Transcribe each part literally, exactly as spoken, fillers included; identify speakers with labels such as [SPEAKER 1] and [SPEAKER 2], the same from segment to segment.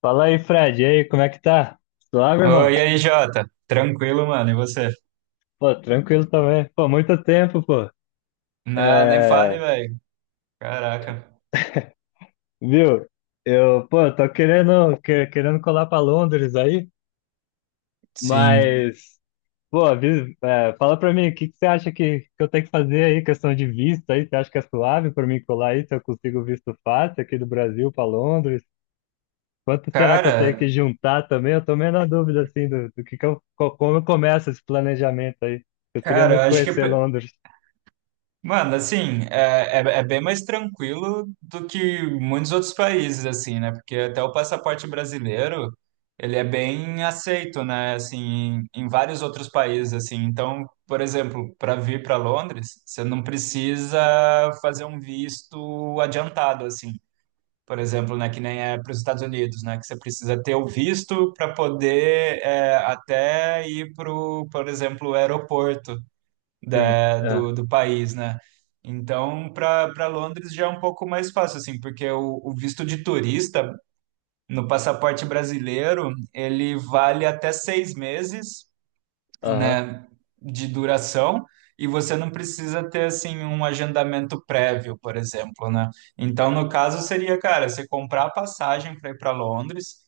[SPEAKER 1] Fala aí, Fred. E aí, como é que tá? Suave, irmão?
[SPEAKER 2] Oi, e aí, Jota? Tranquilo, mano? E você?
[SPEAKER 1] Pô, tranquilo também. Pô, muito tempo, pô.
[SPEAKER 2] Não, nem fale,
[SPEAKER 1] É,
[SPEAKER 2] velho. Caraca.
[SPEAKER 1] viu? Eu, pô, tô querendo, que- querendo colar pra Londres aí,
[SPEAKER 2] Sim.
[SPEAKER 1] mas, pô, avi- é, fala pra mim, o que que você acha que, que eu tenho que fazer aí, questão de visto aí? Você acha que é suave pra mim colar aí, se eu consigo visto fácil aqui do Brasil pra Londres? Quanto será que eu tenho
[SPEAKER 2] Cara,
[SPEAKER 1] que juntar também? Eu tô meio na dúvida, assim, do, do que que eu, co- como eu começo esse planejamento aí. Eu queria
[SPEAKER 2] cara, eu
[SPEAKER 1] muito
[SPEAKER 2] acho que.
[SPEAKER 1] conhecer Londres.
[SPEAKER 2] Mano, assim, é, é, é bem mais tranquilo do que muitos outros países, assim, né? Porque até o passaporte brasileiro, ele é bem aceito, né? Assim, em, em vários outros países, assim. Então, por exemplo, para vir para Londres, você não precisa fazer um visto adiantado, assim. Por exemplo, né, que nem é para os Estados Unidos, né, que você precisa ter o visto para poder é, até ir para, por exemplo, o aeroporto
[SPEAKER 1] Sim,
[SPEAKER 2] da,
[SPEAKER 1] é,
[SPEAKER 2] do, do país, né? Então, para para Londres já é um pouco mais fácil, assim, porque o, o visto de turista no passaporte brasileiro, ele vale até seis meses,
[SPEAKER 1] aham,
[SPEAKER 2] né, de duração, e você não precisa ter assim um agendamento prévio, por exemplo, né? Então, no caso seria, cara, você comprar a passagem para ir para Londres,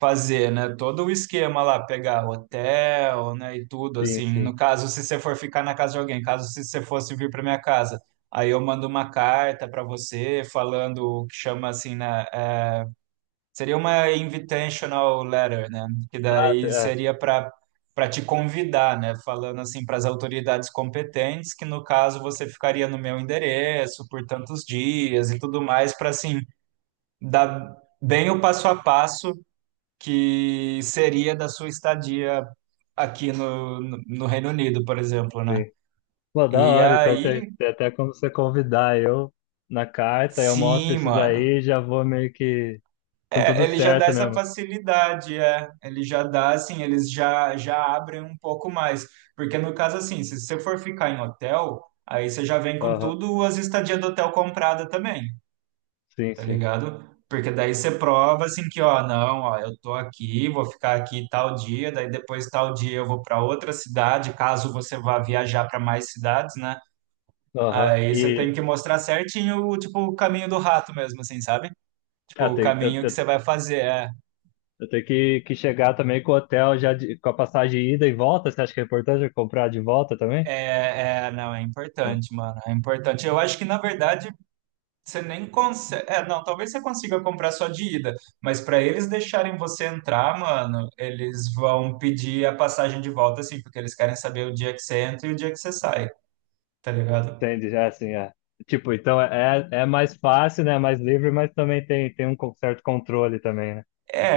[SPEAKER 2] fazer, né, todo o esquema lá, pegar hotel, né, e tudo
[SPEAKER 1] sim,
[SPEAKER 2] assim. No
[SPEAKER 1] sim.
[SPEAKER 2] caso, se você for ficar na casa de alguém, caso se você fosse vir para minha casa, aí eu mando uma carta para você falando o que chama assim, né. Seria uma invitational letter, né? Que
[SPEAKER 1] Ah, t-
[SPEAKER 2] daí
[SPEAKER 1] é,
[SPEAKER 2] seria para para te convidar, né? Falando assim para as autoridades competentes, que no caso você ficaria no meu endereço por tantos dias e tudo mais, para assim dar bem o passo a passo que seria da sua estadia aqui no, no no Reino Unido, por exemplo, né?
[SPEAKER 1] sim. Pô, da
[SPEAKER 2] E
[SPEAKER 1] hora, então tem,
[SPEAKER 2] aí,
[SPEAKER 1] tem até como você convidar eu na carta, eu mostro
[SPEAKER 2] sim,
[SPEAKER 1] isso
[SPEAKER 2] mano.
[SPEAKER 1] daí e já vou meio que com tudo
[SPEAKER 2] É, ele já dá
[SPEAKER 1] certo
[SPEAKER 2] essa
[SPEAKER 1] mesmo.
[SPEAKER 2] facilidade, é. Ele já dá, assim, eles já, já abrem um pouco mais. Porque no caso, assim, se você for ficar em hotel, aí você já vem com
[SPEAKER 1] Aham,
[SPEAKER 2] tudo as estadias do hotel comprada também,
[SPEAKER 1] sim,
[SPEAKER 2] tá
[SPEAKER 1] sim.
[SPEAKER 2] ligado? Porque daí você prova, assim, que, ó, não, ó, eu tô aqui, vou ficar aqui tal dia, daí depois tal dia eu vou para outra cidade, caso você vá viajar para mais cidades, né?
[SPEAKER 1] Aham,
[SPEAKER 2] Aí você tem
[SPEAKER 1] e
[SPEAKER 2] que mostrar certinho, tipo, o caminho do rato mesmo, assim, sabe? Tipo,
[SPEAKER 1] é,
[SPEAKER 2] o
[SPEAKER 1] tem- eu,
[SPEAKER 2] caminho que
[SPEAKER 1] eu,
[SPEAKER 2] você vai fazer. é,
[SPEAKER 1] eu tenho que, que chegar também com o hotel já de- com a passagem de ida e volta, você acha que é importante eu comprar de volta também?
[SPEAKER 2] É, é, não, é
[SPEAKER 1] Ah,
[SPEAKER 2] importante, mano. É importante. Eu acho que, na verdade, você nem consegue. É, não, talvez você consiga comprar só de ida, mas para eles deixarem você entrar, mano, eles vão pedir a passagem de volta, assim, porque eles querem saber o dia que você entra e o dia que você sai, tá ligado?
[SPEAKER 1] entende, é assim, é. Tipo, então é, é é mais fácil, né, é mais livre, mas também tem, tem um certo controle também, né?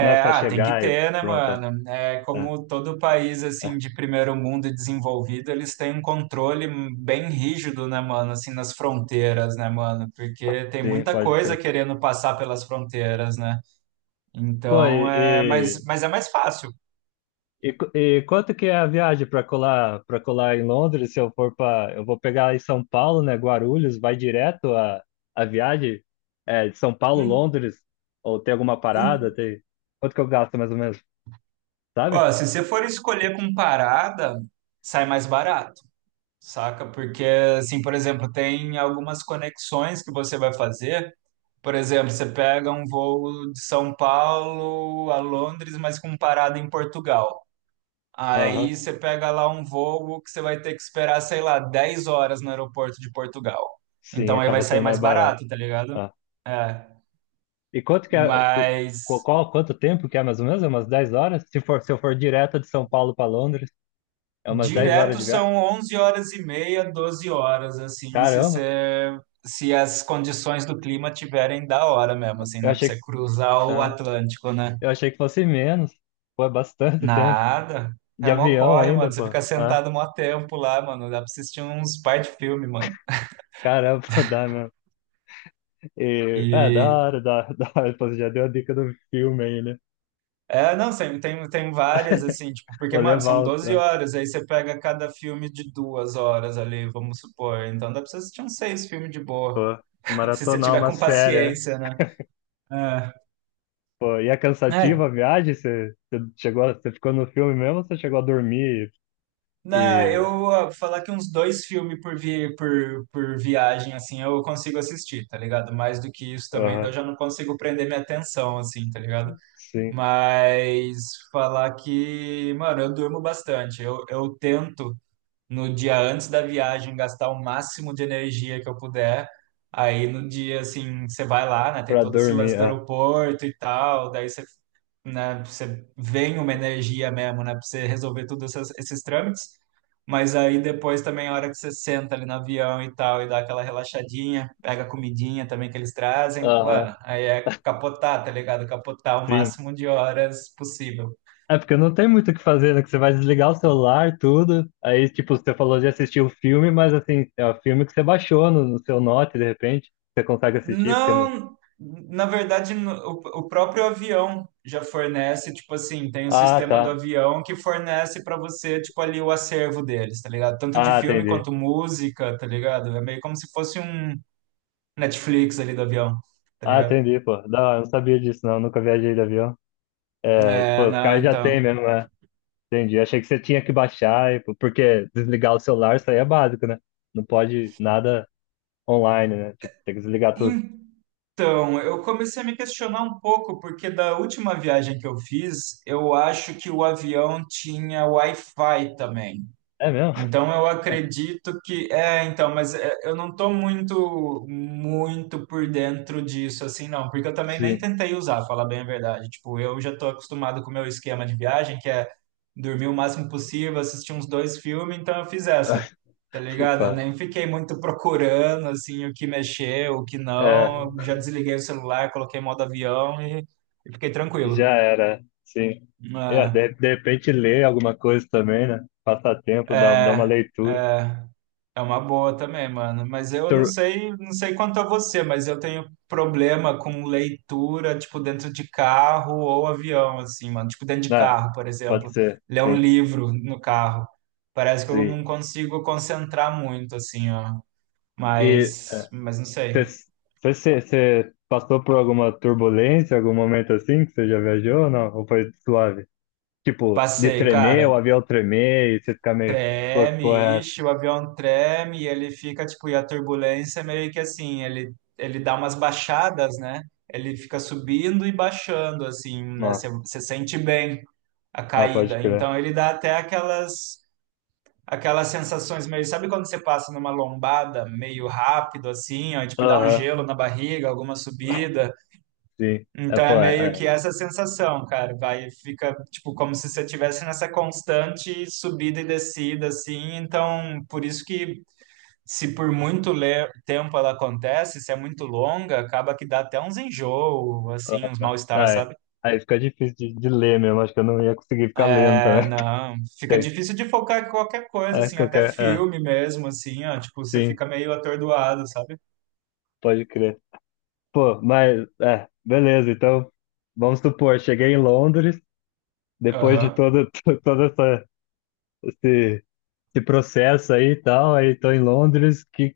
[SPEAKER 1] Não é só
[SPEAKER 2] ah, tem que
[SPEAKER 1] chegar e
[SPEAKER 2] ter, né,
[SPEAKER 1] pronto. É,
[SPEAKER 2] mano? É,
[SPEAKER 1] é,
[SPEAKER 2] como todo país,
[SPEAKER 1] é.
[SPEAKER 2] assim, de primeiro mundo e desenvolvido, eles têm um controle bem rígido, né, mano? Assim, nas fronteiras, né, mano? Porque tem
[SPEAKER 1] Sim,
[SPEAKER 2] muita
[SPEAKER 1] pode
[SPEAKER 2] coisa
[SPEAKER 1] crer.
[SPEAKER 2] querendo passar pelas fronteiras, né?
[SPEAKER 1] Pô,
[SPEAKER 2] Então, é...
[SPEAKER 1] e,
[SPEAKER 2] Mas,
[SPEAKER 1] e,
[SPEAKER 2] mas é mais fácil.
[SPEAKER 1] e qu- e quanto que é a viagem para colar, para colar em Londres? Se eu for para, eu vou pegar em São Paulo, né? Guarulhos, vai direto a, a viagem é, de São Paulo,
[SPEAKER 2] Hum,
[SPEAKER 1] Londres? Ou tem alguma parada?
[SPEAKER 2] hum.
[SPEAKER 1] Tem. Quanto que eu gasto mais ou menos? Sabe?
[SPEAKER 2] Ó, se você for escolher com parada, sai mais barato, saca? Porque, assim, por exemplo, tem algumas conexões que você vai fazer. Por exemplo, você pega um voo de São Paulo a Londres, mas com parada em Portugal. Aí
[SPEAKER 1] Aham.
[SPEAKER 2] você pega lá um voo que você vai ter que esperar, sei lá, dez horas no aeroporto de Portugal.
[SPEAKER 1] Sim,
[SPEAKER 2] Então aí vai
[SPEAKER 1] acaba
[SPEAKER 2] sair
[SPEAKER 1] sendo
[SPEAKER 2] mais
[SPEAKER 1] mais barato.
[SPEAKER 2] barato, tá ligado?
[SPEAKER 1] Ah.
[SPEAKER 2] É,
[SPEAKER 1] E quanto que é, qu-
[SPEAKER 2] mas
[SPEAKER 1] qu- qual, quanto tempo que é mais ou menos? É umas dez horas? Se for, se eu for direto de São Paulo para Londres, é umas dez horas
[SPEAKER 2] direto
[SPEAKER 1] de viagem.
[SPEAKER 2] são onze horas e meia, doze horas, assim, se
[SPEAKER 1] Caramba!
[SPEAKER 2] você, se as condições do clima tiverem da hora mesmo, assim,
[SPEAKER 1] Eu
[SPEAKER 2] né? Pra
[SPEAKER 1] achei, que-
[SPEAKER 2] você cruzar o
[SPEAKER 1] ah,
[SPEAKER 2] Atlântico, né?
[SPEAKER 1] eu achei que fosse menos. Pô, é bastante tempo.
[SPEAKER 2] Nada.
[SPEAKER 1] De
[SPEAKER 2] É mó
[SPEAKER 1] avião
[SPEAKER 2] corre,
[SPEAKER 1] ainda,
[SPEAKER 2] mano. Você
[SPEAKER 1] pô.
[SPEAKER 2] fica
[SPEAKER 1] Ah,
[SPEAKER 2] sentado mó tempo lá, mano. Dá pra assistir uns par de filme, mano.
[SPEAKER 1] caramba, dá mesmo. E, é, da
[SPEAKER 2] E
[SPEAKER 1] hora, da, da hora. Pô, você já deu a dica do filme aí, né?
[SPEAKER 2] é, não, tem, tem, tem várias, assim, tipo, porque,
[SPEAKER 1] Vou
[SPEAKER 2] mano, são
[SPEAKER 1] levar os,
[SPEAKER 2] doze
[SPEAKER 1] ah,
[SPEAKER 2] horas, aí você pega cada filme de duas horas ali, vamos supor. Então dá pra você assistir uns seis filmes de boa.
[SPEAKER 1] pô,
[SPEAKER 2] Se você
[SPEAKER 1] maratonar
[SPEAKER 2] tiver
[SPEAKER 1] uma
[SPEAKER 2] com
[SPEAKER 1] série. É.
[SPEAKER 2] paciência, né? É.
[SPEAKER 1] Pô, e é cansativa a
[SPEAKER 2] É.
[SPEAKER 1] viagem? Você, você chegou, a- você ficou no filme mesmo ou você chegou a dormir
[SPEAKER 2] Não,
[SPEAKER 1] e,
[SPEAKER 2] eu ah, falar que uns dois filmes por, vi, por, por viagem, assim, eu consigo assistir, tá ligado? Mais do que isso
[SPEAKER 1] e-
[SPEAKER 2] também, daí eu
[SPEAKER 1] aham,
[SPEAKER 2] já não consigo prender minha atenção, assim, tá ligado?
[SPEAKER 1] sim,
[SPEAKER 2] Mas falar que, mano, eu durmo bastante. Eu, eu tento no dia antes da viagem, gastar o máximo de energia que eu puder. Aí no dia, assim, você vai lá, né? Tem
[SPEAKER 1] pra
[SPEAKER 2] todo esse
[SPEAKER 1] dormir,
[SPEAKER 2] lance do
[SPEAKER 1] ah,
[SPEAKER 2] aeroporto e tal, daí você, né, você vem uma energia mesmo, né? Pra você resolver todos esses trâmites. Mas aí depois também a hora que você senta ali no avião e tal, e dá aquela relaxadinha, pega a comidinha também que eles trazem,
[SPEAKER 1] aham,
[SPEAKER 2] mano, aí é capotar, tá ligado? Capotar o
[SPEAKER 1] sim.
[SPEAKER 2] máximo de horas possível.
[SPEAKER 1] É porque não tem muito o que fazer, né? Que você vai desligar o celular, tudo. Aí, tipo, você falou de assistir o filme, mas assim, é o filme que você baixou no, no seu Note, de repente. Você consegue assistir, porque não.
[SPEAKER 2] Não, na verdade, no- o, o próprio avião já fornece, tipo assim, tem um
[SPEAKER 1] Ah,
[SPEAKER 2] sistema do
[SPEAKER 1] tá.
[SPEAKER 2] avião que fornece pra você, tipo, ali o acervo deles, tá ligado? Tanto de
[SPEAKER 1] Ah,
[SPEAKER 2] filme
[SPEAKER 1] entendi.
[SPEAKER 2] quanto música, tá ligado? É meio como se fosse um Netflix ali do avião, tá
[SPEAKER 1] Ah,
[SPEAKER 2] ligado?
[SPEAKER 1] entendi, pô. Não, eu não sabia disso, não. Nunca viajei de avião. É, tipo,
[SPEAKER 2] É,
[SPEAKER 1] os
[SPEAKER 2] não,
[SPEAKER 1] caras já
[SPEAKER 2] então.
[SPEAKER 1] têm mesmo, né? Entendi. Achei que você tinha que baixar, e- porque desligar o celular, isso aí é básico, né? Não pode nada online, né? Tipo, tem que desligar tudo.
[SPEAKER 2] Então, eu comecei a me questionar um pouco, porque da última viagem que eu fiz, eu acho que o avião tinha Wi-Fi também.
[SPEAKER 1] É mesmo?
[SPEAKER 2] Então eu acredito que é, então, mas é, eu não tô muito muito por dentro disso assim, não, porque eu também nem
[SPEAKER 1] Sim.
[SPEAKER 2] tentei usar, falar bem a verdade. Tipo, eu já tô acostumado com o meu esquema de viagem, que é dormir o máximo possível, assistir uns dois filmes, então eu fiz essa. Tá ligado? Eu
[SPEAKER 1] Tá.
[SPEAKER 2] nem fiquei muito procurando assim o que mexer, o que não.
[SPEAKER 1] É,
[SPEAKER 2] Eu já desliguei o celular, coloquei modo avião e, e fiquei
[SPEAKER 1] já
[SPEAKER 2] tranquilo.
[SPEAKER 1] era, sim. É, de, de repente ler alguma coisa também, né? Passar
[SPEAKER 2] É,
[SPEAKER 1] tempo, dar, dar uma
[SPEAKER 2] é,
[SPEAKER 1] leitura.
[SPEAKER 2] é. É uma boa também, mano. Mas eu não
[SPEAKER 1] Tur-
[SPEAKER 2] sei, não sei quanto a você, mas eu tenho problema com leitura, tipo, dentro de carro ou avião, assim, mano. Tipo, dentro de
[SPEAKER 1] né?
[SPEAKER 2] carro, por
[SPEAKER 1] Pode
[SPEAKER 2] exemplo.
[SPEAKER 1] ser,
[SPEAKER 2] Ler um
[SPEAKER 1] sim,
[SPEAKER 2] livro no carro. Parece que eu
[SPEAKER 1] sim.
[SPEAKER 2] não consigo concentrar muito, assim, ó.
[SPEAKER 1] E
[SPEAKER 2] Mas, mas não sei.
[SPEAKER 1] você passou por alguma turbulência, algum momento assim que você já viajou ou não? Ou foi suave? Tipo, de
[SPEAKER 2] Passei,
[SPEAKER 1] tremer,
[SPEAKER 2] cara.
[SPEAKER 1] o avião tremer e você ficar meio, pô, que
[SPEAKER 2] Treme,
[SPEAKER 1] porra é essa?
[SPEAKER 2] ixi, o avião treme e ele fica, tipo, e a turbulência é meio que assim, ele, ele dá umas baixadas, né? Ele fica subindo e baixando, assim, né?
[SPEAKER 1] Não.
[SPEAKER 2] Você você sente bem a
[SPEAKER 1] Ah, pode
[SPEAKER 2] caída.
[SPEAKER 1] crer.
[SPEAKER 2] Então ele dá até aquelas aquelas sensações meio, sabe quando você passa numa lombada meio rápido, assim, ó, e, tipo, dá um
[SPEAKER 1] Aham,
[SPEAKER 2] gelo na barriga, alguma subida.
[SPEAKER 1] sim. É,
[SPEAKER 2] Então é
[SPEAKER 1] pô,
[SPEAKER 2] meio
[SPEAKER 1] é, é.
[SPEAKER 2] que essa sensação, cara, vai, fica tipo como se você estivesse nessa constante subida e descida, assim. Então, por isso que se por muito le- tempo ela acontece, se é muito longa, acaba que dá até uns enjoo, assim,
[SPEAKER 1] Ah,
[SPEAKER 2] uns
[SPEAKER 1] tá.
[SPEAKER 2] mal-estar,
[SPEAKER 1] Ah, é.
[SPEAKER 2] sabe?
[SPEAKER 1] Aí fica difícil de, de ler mesmo, acho que eu não ia conseguir ficar lendo
[SPEAKER 2] É,
[SPEAKER 1] também.
[SPEAKER 2] não, fica
[SPEAKER 1] Tem.
[SPEAKER 2] difícil de focar em qualquer coisa,
[SPEAKER 1] É,
[SPEAKER 2] assim, até
[SPEAKER 1] qualquer. É, é,
[SPEAKER 2] filme mesmo, assim, ó, tipo, você
[SPEAKER 1] sim,
[SPEAKER 2] fica meio atordoado, sabe?
[SPEAKER 1] pode crer. Pô, mas. É, beleza, então. Vamos supor, cheguei em Londres, depois de
[SPEAKER 2] Aham.
[SPEAKER 1] todo, to- todo essa, esse, esse processo aí e tal, aí tô em Londres, que,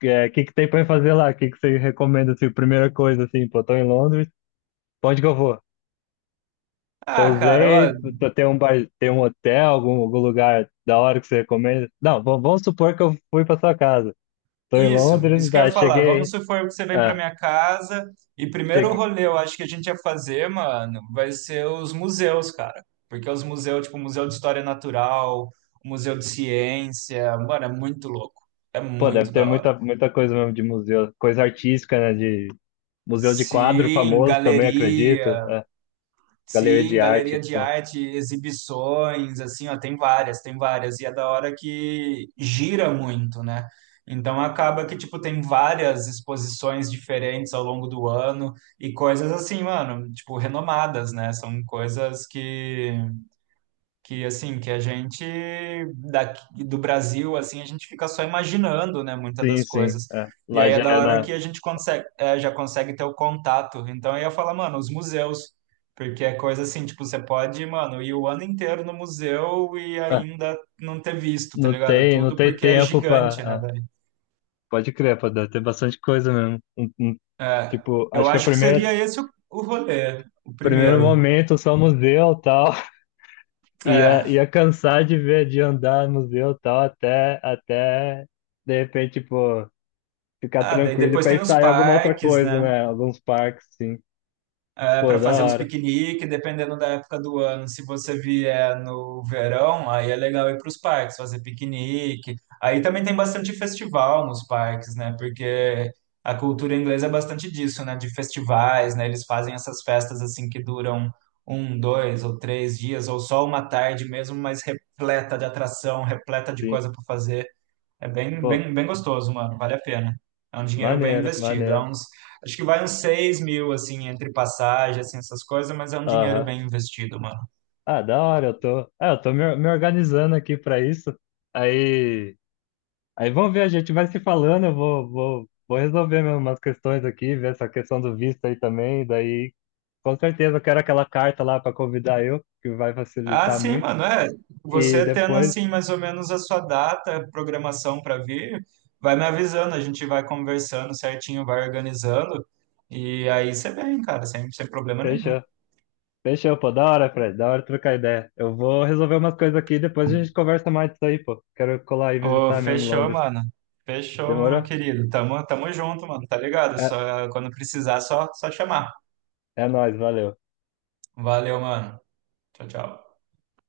[SPEAKER 1] que, é, que que tem pra eu fazer lá? Que que você recomenda, assim, primeira coisa, assim, pô, tô em Londres, pra onde que eu vou?
[SPEAKER 2] Ah, cara.
[SPEAKER 1] Pousei, t- tem um bar, tem um hotel, algum, algum lugar da hora que você recomenda? Não, vamos, vamos supor que eu fui pra sua casa. Tô em
[SPEAKER 2] Isso,
[SPEAKER 1] Londres,
[SPEAKER 2] isso que eu
[SPEAKER 1] tá,
[SPEAKER 2] ia falar. Vamos
[SPEAKER 1] cheguei,
[SPEAKER 2] supor que você vem pra
[SPEAKER 1] é,
[SPEAKER 2] minha casa, e primeiro rolê eu acho que a gente ia fazer, mano, vai ser os museus, cara. Porque os museus, tipo, o Museu de História Natural, o Museu de Ciência, mano, é muito louco. É
[SPEAKER 1] pô, deve
[SPEAKER 2] muito
[SPEAKER 1] ter
[SPEAKER 2] da hora.
[SPEAKER 1] muita, muita coisa mesmo de museu, coisa artística, né? De museu de quadro
[SPEAKER 2] Sim,
[SPEAKER 1] famoso também, acredito.
[SPEAKER 2] galeria.
[SPEAKER 1] É. Galeria
[SPEAKER 2] Sim,
[SPEAKER 1] de
[SPEAKER 2] galeria
[SPEAKER 1] arte,
[SPEAKER 2] de
[SPEAKER 1] pô.
[SPEAKER 2] arte, exibições, assim, ó, tem várias, tem várias, e é da hora que gira muito, né? Então acaba que, tipo, tem várias exposições diferentes ao longo do ano e coisas assim, mano, tipo, renomadas, né? São coisas que que assim que a gente, daqui do Brasil, assim, a gente fica só imaginando, né, muitas
[SPEAKER 1] Sim,
[SPEAKER 2] das
[SPEAKER 1] sim.
[SPEAKER 2] coisas,
[SPEAKER 1] É.
[SPEAKER 2] e
[SPEAKER 1] Lá
[SPEAKER 2] aí é
[SPEAKER 1] já
[SPEAKER 2] da
[SPEAKER 1] é
[SPEAKER 2] hora
[SPEAKER 1] na.
[SPEAKER 2] que a gente consegue, é, já consegue ter o contato. Então eu ia falar, mano, os museus, porque é coisa assim, tipo, você pode, mano, ir o ano inteiro no museu e
[SPEAKER 1] ah,
[SPEAKER 2] ainda não ter visto, tá
[SPEAKER 1] não
[SPEAKER 2] ligado,
[SPEAKER 1] tem, não
[SPEAKER 2] tudo,
[SPEAKER 1] tem
[SPEAKER 2] porque é
[SPEAKER 1] tempo pra.
[SPEAKER 2] gigante, né,
[SPEAKER 1] Ah,
[SPEAKER 2] velho.
[SPEAKER 1] pode crer, pô, deve ter bastante coisa mesmo. Um- um-
[SPEAKER 2] É,
[SPEAKER 1] tipo,
[SPEAKER 2] eu
[SPEAKER 1] acho que a
[SPEAKER 2] acho que
[SPEAKER 1] primeira,
[SPEAKER 2] seria esse o, o rolê, o
[SPEAKER 1] primeiro
[SPEAKER 2] primeiro.
[SPEAKER 1] momento só museu e tal. Ia,
[SPEAKER 2] é
[SPEAKER 1] ia cansar de ver, de andar no museu e tal, até, até de repente, pô, ficar
[SPEAKER 2] ah daí
[SPEAKER 1] tranquilo e
[SPEAKER 2] depois tem os
[SPEAKER 1] pensar em alguma outra
[SPEAKER 2] parques,
[SPEAKER 1] coisa,
[SPEAKER 2] né?
[SPEAKER 1] né? Alguns parques, sim.
[SPEAKER 2] É,
[SPEAKER 1] Pô,
[SPEAKER 2] para
[SPEAKER 1] da
[SPEAKER 2] fazer uns
[SPEAKER 1] hora.
[SPEAKER 2] piqueniques, dependendo da época do ano. Se você vier no verão, aí é legal ir para os parques, fazer piquenique. Aí também tem bastante festival nos parques, né? Porque a cultura inglesa é bastante disso, né? De festivais, né? Eles fazem essas festas assim que duram um, dois ou três dias, ou só uma tarde mesmo, mas repleta de atração, repleta de
[SPEAKER 1] Sim.
[SPEAKER 2] coisa para fazer. É bem,
[SPEAKER 1] Pô,
[SPEAKER 2] bem, bem gostoso, mano. Vale a pena. É um dinheiro bem
[SPEAKER 1] maneiro,
[SPEAKER 2] investido. É
[SPEAKER 1] maneiro.
[SPEAKER 2] uns, acho que vai uns seis mil, assim, entre passagem, assim, essas coisas, mas é um dinheiro
[SPEAKER 1] Aham.
[SPEAKER 2] bem investido, mano.
[SPEAKER 1] Ah, da hora, eu tô. Ah, eu tô me, me organizando aqui pra isso. Aí, Aí vamos ver, a gente vai se falando, eu vou, vou, vou resolver mesmo umas questões aqui, ver essa questão do visto aí também. Daí, com certeza, eu quero aquela carta lá pra convidar eu, que vai
[SPEAKER 2] Ah,
[SPEAKER 1] facilitar
[SPEAKER 2] sim,
[SPEAKER 1] muito.
[SPEAKER 2] mano, é.
[SPEAKER 1] E
[SPEAKER 2] Você tendo,
[SPEAKER 1] depois,
[SPEAKER 2] assim, mais ou menos a sua data, programação para vir, vai me avisando, a gente vai conversando certinho, vai organizando. E aí você vem, cara, sem, sem problema nenhum.
[SPEAKER 1] fechou. Fechou, pô, da hora, Fred, da hora trocar ideia. Eu vou resolver umas coisas aqui, depois a gente conversa mais disso aí, pô. Quero colar e
[SPEAKER 2] Ô,
[SPEAKER 1] visitar mesmo
[SPEAKER 2] fechou,
[SPEAKER 1] Londres.
[SPEAKER 2] mano. Fechou, meu
[SPEAKER 1] Demorou?
[SPEAKER 2] querido. Tamo, tamo junto, mano. Tá ligado?
[SPEAKER 1] É-
[SPEAKER 2] Só, quando precisar, só, só chamar.
[SPEAKER 1] É nóis, valeu.
[SPEAKER 2] Valeu, mano. Tchau, tchau.